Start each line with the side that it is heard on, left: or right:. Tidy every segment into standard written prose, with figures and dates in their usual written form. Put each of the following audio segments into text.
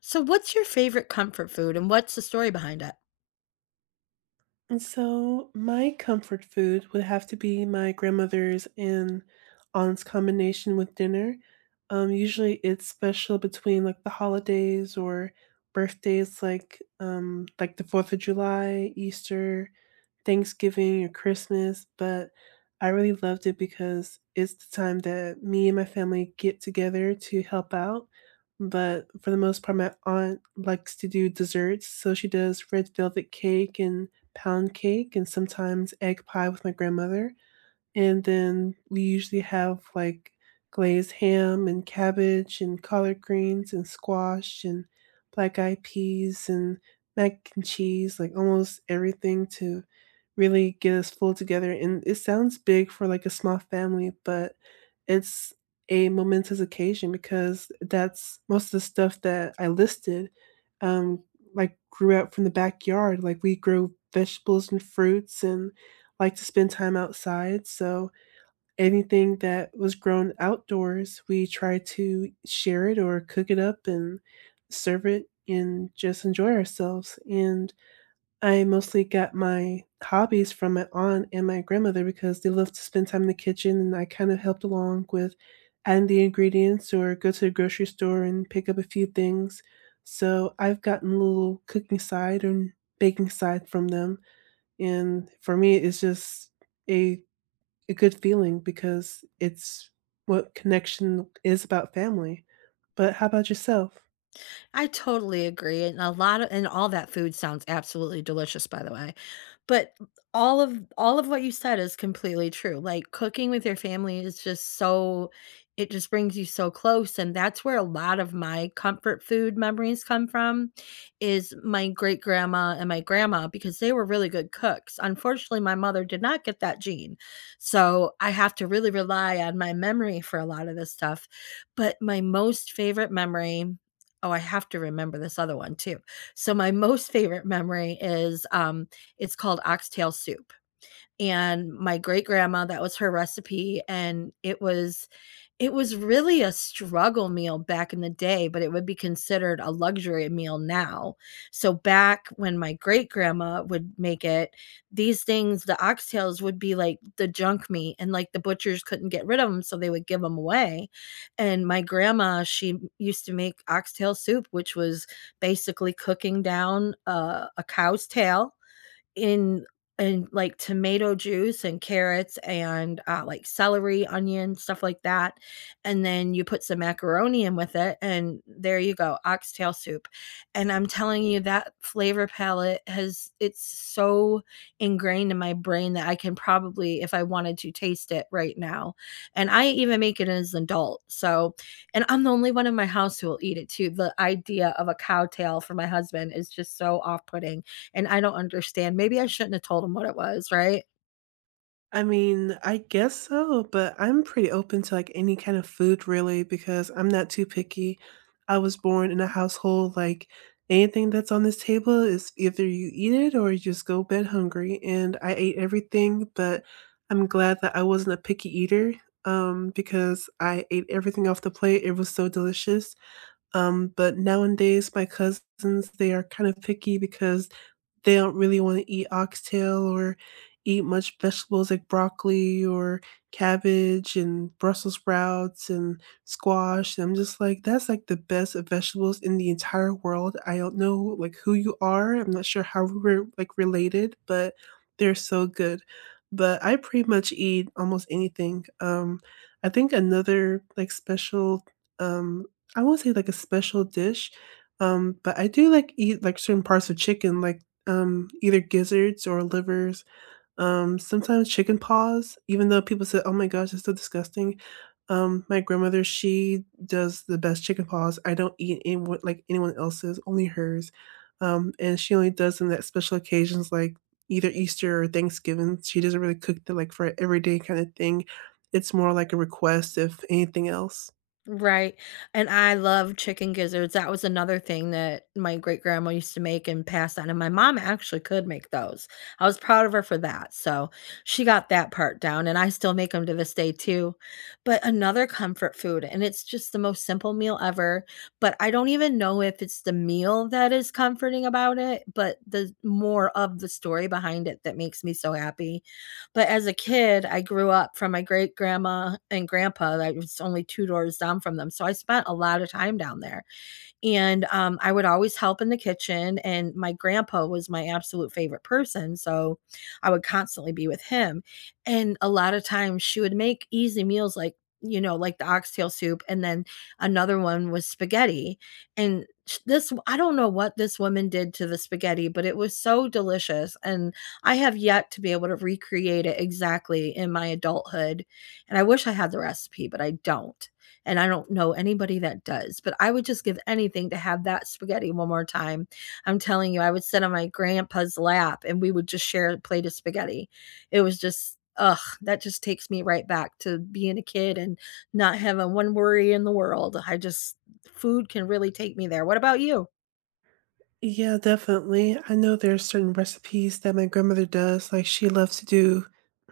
left: So what's your favorite comfort food and what's the story behind it?
right: And so my comfort food would have to be my grandmother's and aunt's combination with dinner. Usually it's special between like the holidays or birthdays like the 4th of July, Easter, Thanksgiving or Christmas, but I really loved it because it's the time that me and my family get together to help out. But for the most part, my aunt likes to do desserts. So she does red velvet cake and pound cake and sometimes egg pie with my grandmother. And then we usually have, like, glazed ham and cabbage and collard greens and squash and black-eyed peas and mac and cheese, like, almost everything to really get us full together, and it sounds big for, like, a small family, but it's a momentous occasion because that's most of the stuff that I listed, um, like, grew out from the backyard, like, we grew vegetables and fruits and like to spend time outside. So anything that was grown outdoors, we try to share it or cook it up and serve it and just enjoy ourselves. And I mostly got my hobbies from my aunt and my grandmother because they love to spend time in the kitchen and I kind of helped along with adding the ingredients or go to the grocery store and pick up a few things. So I've gotten a little cooking side and baking side from them. And for me, it's just a a good feeling because it's what connection is about family. But how about yourself?
left: I totally agree, and a lot of and all that food sounds absolutely delicious, by the way. But all of what you said is completely true. Like, cooking with your family is just so, it just brings you so close, and that's where a lot of my comfort food memories come from, is my great-grandma and my grandma because they were really good cooks. Unfortunately, my mother did not get that gene, so I have to really rely on my memory for a lot of this stuff. But my most favorite memory, oh, I have to remember this other one too. So my most favorite memory is, it's called oxtail soup. And my great grandma, that was her recipe. And it was really a struggle meal back in the day, but it would be considered a luxury meal now. So back when my great grandma would make it, these things, the oxtails would be like the junk meat and like the butchers couldn't get rid of them, so they would give them away. And my grandma, she used to make oxtail soup, which was basically cooking down a cow's tail in in like tomato juice and carrots and, like celery, onion, stuff like that, and then you put some macaroni in with it, and there you go, oxtail soup, and I'm telling you that flavor palette has it's so ingrained in my brain that I can probably, if I wanted to, taste it right now, and I even make it as an adult, so and I'm the only one in my house who will eat it too. The idea of a cow tail for my husband is just so off-putting, and I don't understand. Maybe I shouldn't have told him what it was, right?
right: I mean, I guess so, but I'm pretty open to like any kind of food really because I'm not too picky. I was born in a household like anything that's on this table is either you eat it or you just go bed hungry. And I ate everything, but I'm glad that I wasn't a picky eater because I ate everything off the plate. It was so delicious. But nowadays, my cousins, they are kind of picky because they don't really want to eat oxtail or eat much vegetables like broccoli or cabbage and Brussels sprouts and squash. And I'm just like, that's like the best of vegetables in the entire world. I don't know like who you are. I'm not sure how we're like related, but they're so good. But I pretty much eat almost anything. I think another like special, um, I won't say like a special dish, but I do like eat like certain parts of chicken, like either gizzards or livers, sometimes chicken paws, even though people say, "Oh my gosh, it's so disgusting." My grandmother, she does the best chicken paws. I don't eat anyone like anyone else's, only hers. And she only does them at special occasions like either Easter or Thanksgiving. She doesn't really cook the like for everyday kind of thing. It's more like a request if anything else.
left: Right. And I love chicken gizzards. That was another thing that my great grandma used to make and pass on. And my mom actually could make those. I was proud of her for that. So she got that part down. And I still make them to this day, too. But another comfort food, and it's just the most simple meal ever. But I don't even know if it's the meal that is comforting about it, but the more of the story behind it that makes me so happy. But as a kid, I grew up from my great grandma and grandpa. I was only 2 doors down from them, so I spent a lot of time down there. And I would always help in the kitchen. And my grandpa was my absolute favorite person. So I would constantly be with him. And a lot of times she would make easy meals like, you know, like the oxtail soup. And then another one was spaghetti. And this, I don't know what this woman did to the spaghetti, but it was so delicious. And I have yet to be able to recreate it exactly in my adulthood. And I wish I had the recipe, but I don't, and I don't know anybody that does, but I would just give anything to have that spaghetti one more time. I'm telling you, I would sit on my grandpa's lap and we would just share a plate of spaghetti. It was just ugh, that just takes me right back to being a kid and not having one worry in the world. I just food can really take me there. What about you?
right: Yeah, definitely. I know there's certain recipes that my grandmother does, like, she loves to do,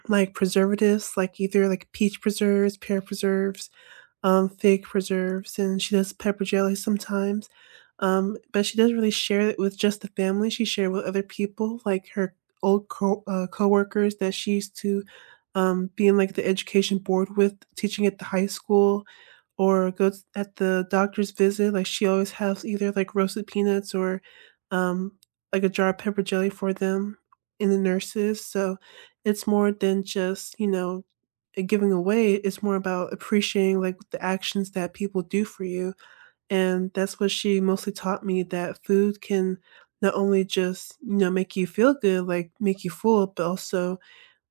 right: like, preservatives, like, either, like, peach preserves, pear preserves, fig preserves, and she does pepper jelly sometimes, but she doesn't really share it with just the family, she share with other people, like, her old co coworkers that she used to, be in, like, the education board with, teaching at the high school, or goes at the doctor's visit, like, she always has either, like, roasted peanuts or, um, like, a jar of pepper jelly for them and the nurses, so it's more than just, you know, giving away, it's more about appreciating, like, the actions that people do for you, and that's what she mostly taught me, that food can not only just, you know, make you feel good, like, make you full, but also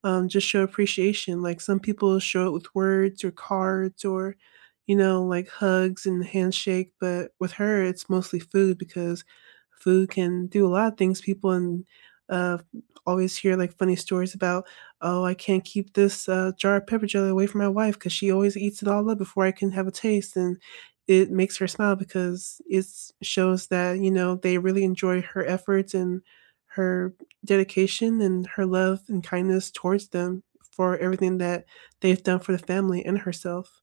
right: just show appreciation. Like some people show it with words or cards or, you know, like hugs and handshake. But with her, it's mostly food because food can do a lot of things. People and uh, always hear like funny stories about, oh, I can't keep this jar of pepper jelly away from my wife because she always eats it all up before I can have a taste. And it makes her smile because it shows that, you know, they really enjoy her efforts and her dedication and her love and kindness towards them for everything that they've done for the family and herself.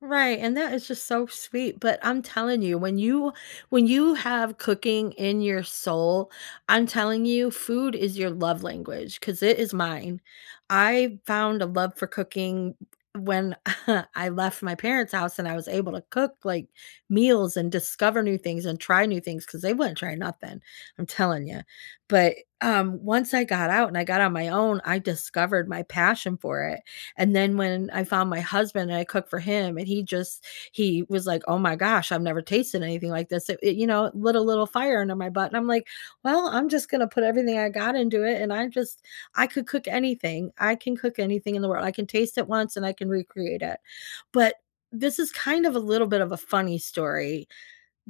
left: Right, and that is just so sweet, but I'm telling you, when you have cooking in your soul, I'm telling you, food is your love language because it is mine. I found a love for cooking when I left my parents' house and I was able to cook, like, meals and discover new things and try new things because they wouldn't try nothing, I'm telling you. But, once I got out and I got on my own, I discovered my passion for it. And then when I found my husband and I cooked for him, and he just he was like, "Oh my gosh, I've never tasted anything like this." You know, lit a little fire under my butt, and I'm like, "Well, I'm just gonna put everything I got into it, and I just I could cook anything. I can cook anything in the world. I can taste it once, and I can recreate it." But this is kind of a little bit of a funny story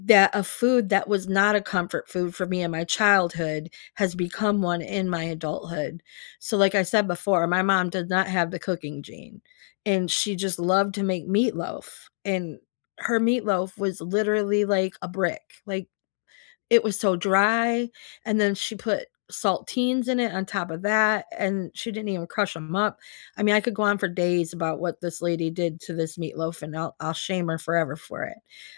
left: that a food that was not a comfort food for me in my childhood has become one in my adulthood. So, like I said before, my mom did not have the cooking gene, and she just loved to make meatloaf. And her meatloaf was literally like a brick. Like it was so dry, and then she put saltines in it on top of that, and she didn't even crush them up. I mean, I could go on for days about what this lady did to this meatloaf, and I'll shame her forever for it.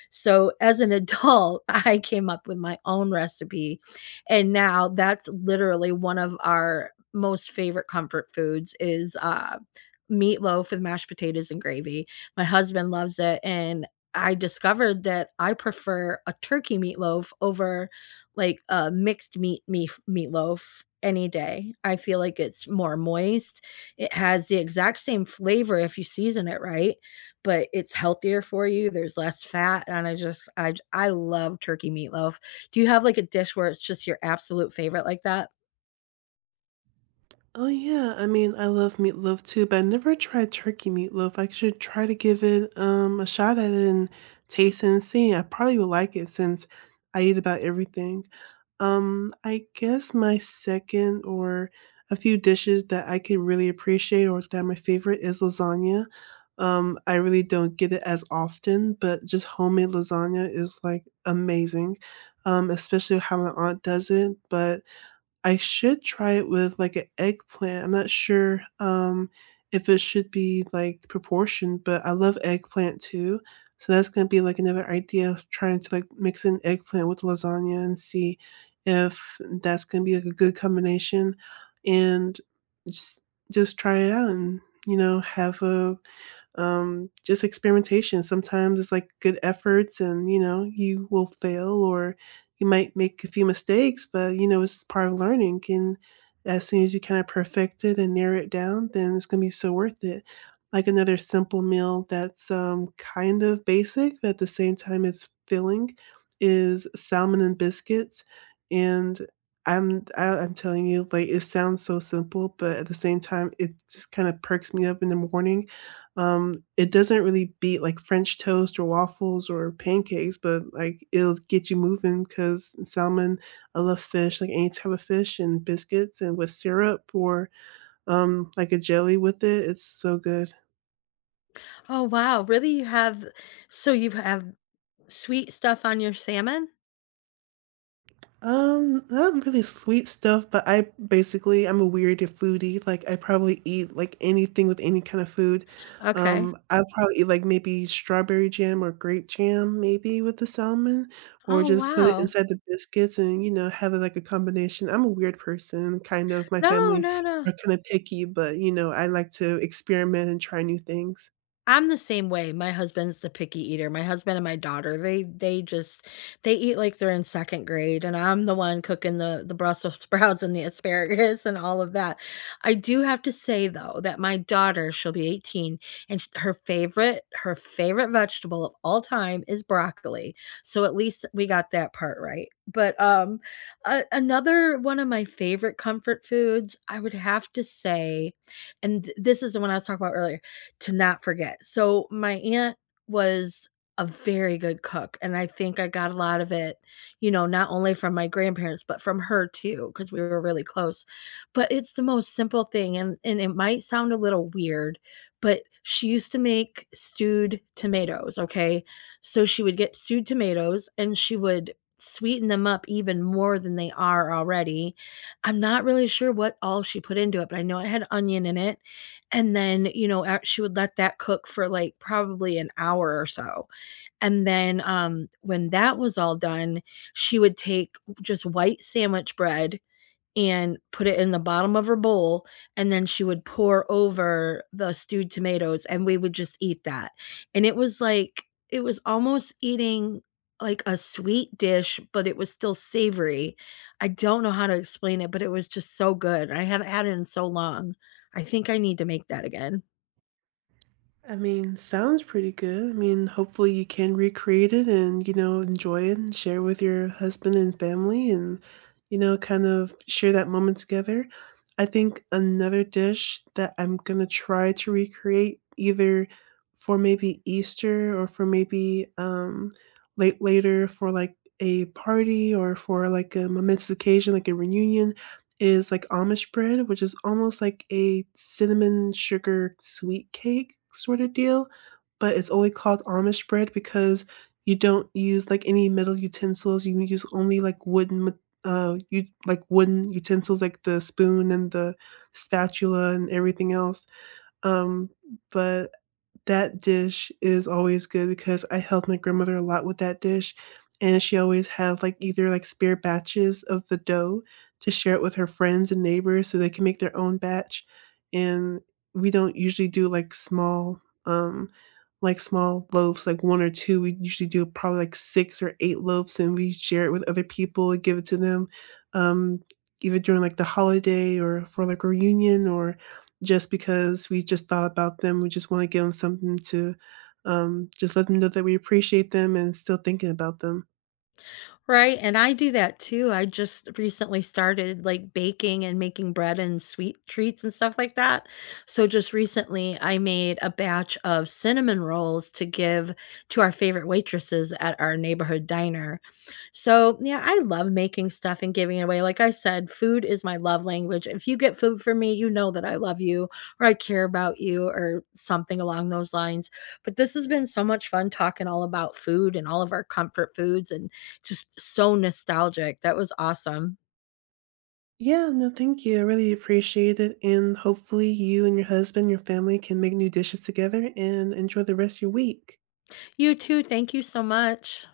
left: So, as an adult, I came up with my own recipe, and now that's literally one of our most favorite comfort foods is, meatloaf with mashed potatoes and gravy. My husband loves it, and I discovered that I prefer a turkey meatloaf over, like, a mixed meat meatloaf any day. I feel like it's more moist, it has the exact same flavor if you season it right, but it's healthier for you, there's less fat, and I just I j I love turkey meatloaf. Do you have, like, a dish where it's just your absolute favorite like that?
right: Oh yeah, I mean, I love meatloaf too, but I never tried turkey meatloaf. I should try to give it a shot at it and taste and see. I probably would like it since I eat about everything. I guess my second or a few dishes that I can really appreciate or that are my favorite is lasagna. I really don't get it as often, but just homemade lasagna is like amazing. Especially how my aunt does it, but I should try it with, like, an eggplant. I'm not sure, if it should be, like, proportioned, but I love eggplant too, so that's gonna be, like, another idea of trying to, like, mix an eggplant with lasagna and see if that's gonna be, like, a good combination, and just just try it out and, you know, have a just experimentation. Sometimes it's like good efforts and, you know, you will fail or you might make a few mistakes, but, you know, it's part of learning. And as soon as you kind of perfect it and narrow it down, then it's going to be so worth it. Like another simple meal that's kind of basic, but at the same time, it's filling is salmon and biscuits. And I'm telling you, like it sounds so simple, but at the same time, it just kind of perks me up in the morning it doesn't really beat, like, French toast or waffles or pancakes, but, like, it'll get you moving because salmon I love fish, like, any type of fish and biscuits and with syrup or, like, a jelly with it, it's so good.
left: Oh, wow, really? You have so you have sweet stuff on your salmon?
right: Not really sweet stuff, but I basically I'm a weird foodie. Like I probably eat like anything with any kind of food.
left: Okay.
right: I'll probably eat like maybe strawberry jam or grape jam, maybe with the salmon, or
left: Oh,
right: just put it
left: wow.
right: inside the biscuits and you know have it like a combination. I'm a weird person, kind of. My
left: No,
right: family
left: no, no.
right: are kind of picky, but you know I like to experiment and try new things.
left: I'm the same way. My husband's the picky eater. My husband and my daughter, they just they eat like they're in second grade, and I'm the one cooking the Brussels sprouts and the asparagus and all of that. I do have to say though that my daughter, she'll be 18, and her favorite vegetable of all time is broccoli. So at least we got that part right. But another one of my favorite comfort foods, I would have to say, and this is the one I was talking about earlier to not forget. So my aunt was a very good cook, and I think I got a lot of it, you know, not only from my grandparents, but from her too, because we were really close. But it's the most simple thing, and it might sound a little weird, but she used to make stewed tomatoes, okay? So she would get stewed tomatoes and she would sweeten them up even more than they are already. I'm not really sure what all she put into it, but I know it had onion in it. And then, you know, a she would let that cook for, like, probably an hour or so, and then, when that was all done, she would take just white sandwich bread and put it in the bottom of her bowl, and then she would pour over the stewed tomatoes, and we would just eat that, and it was like it was almost eating like a sweet dish, but it was still savory. I don't know how to explain it, but it was just so good. I haven't had it in so long. I think I need to make that again.
right: I mean, sounds pretty good. I mean, hopefully you can recreate it and, you know, enjoy it and share with your husband and family and, you know, kind of share that moment together. I think another dish that I'm gonna try to recreate either for maybe Easter or for maybe late later for like a party or for like a momentous occasion, like a reunion, is like Amish bread, which is almost like a cinnamon sugar sweet cake sort of deal, but it's only called Amish bread because you don't use like any metal utensils. You use only like you like wooden utensils like the spoon and the spatula and everything else. Um, but that dish is always good because I helped my grandmother a lot with that dish, and she always have, like, either, like, spare batches of the dough to share it with her friends and neighbors so they can make their own batch, and we don't usually do, um, like, small loaves, like 1 or 2, we usually do probably, like, 6 or 8 loaves, and we share it with other people and give it to them, um, either during, like, the holiday or for, like, a reunion or just because we just thought about them. We just want to give them something to just let them know that we appreciate them and still thinking about them.
left: Right, and I do that too. I just recently started, like, baking and making bread and sweet treats and stuff like that. So, just recently, I made a batch of cinnamon rolls to give to our favorite waitresses at our neighborhood diner. So, yeah, I love making stuff and giving it away. Like I said, food is my love language. If you get food from me, you know that I love you or I care about you or something along those lines. But this has been so much fun talking all about food and all of our comfort foods and just so nostalgic. That was awesome.
right: Yeah, no, thank you. I really appreciate it. And hopefully, you and your husband, your family can make new dishes together and enjoy the rest of your week.
left: You too. Thank you so much.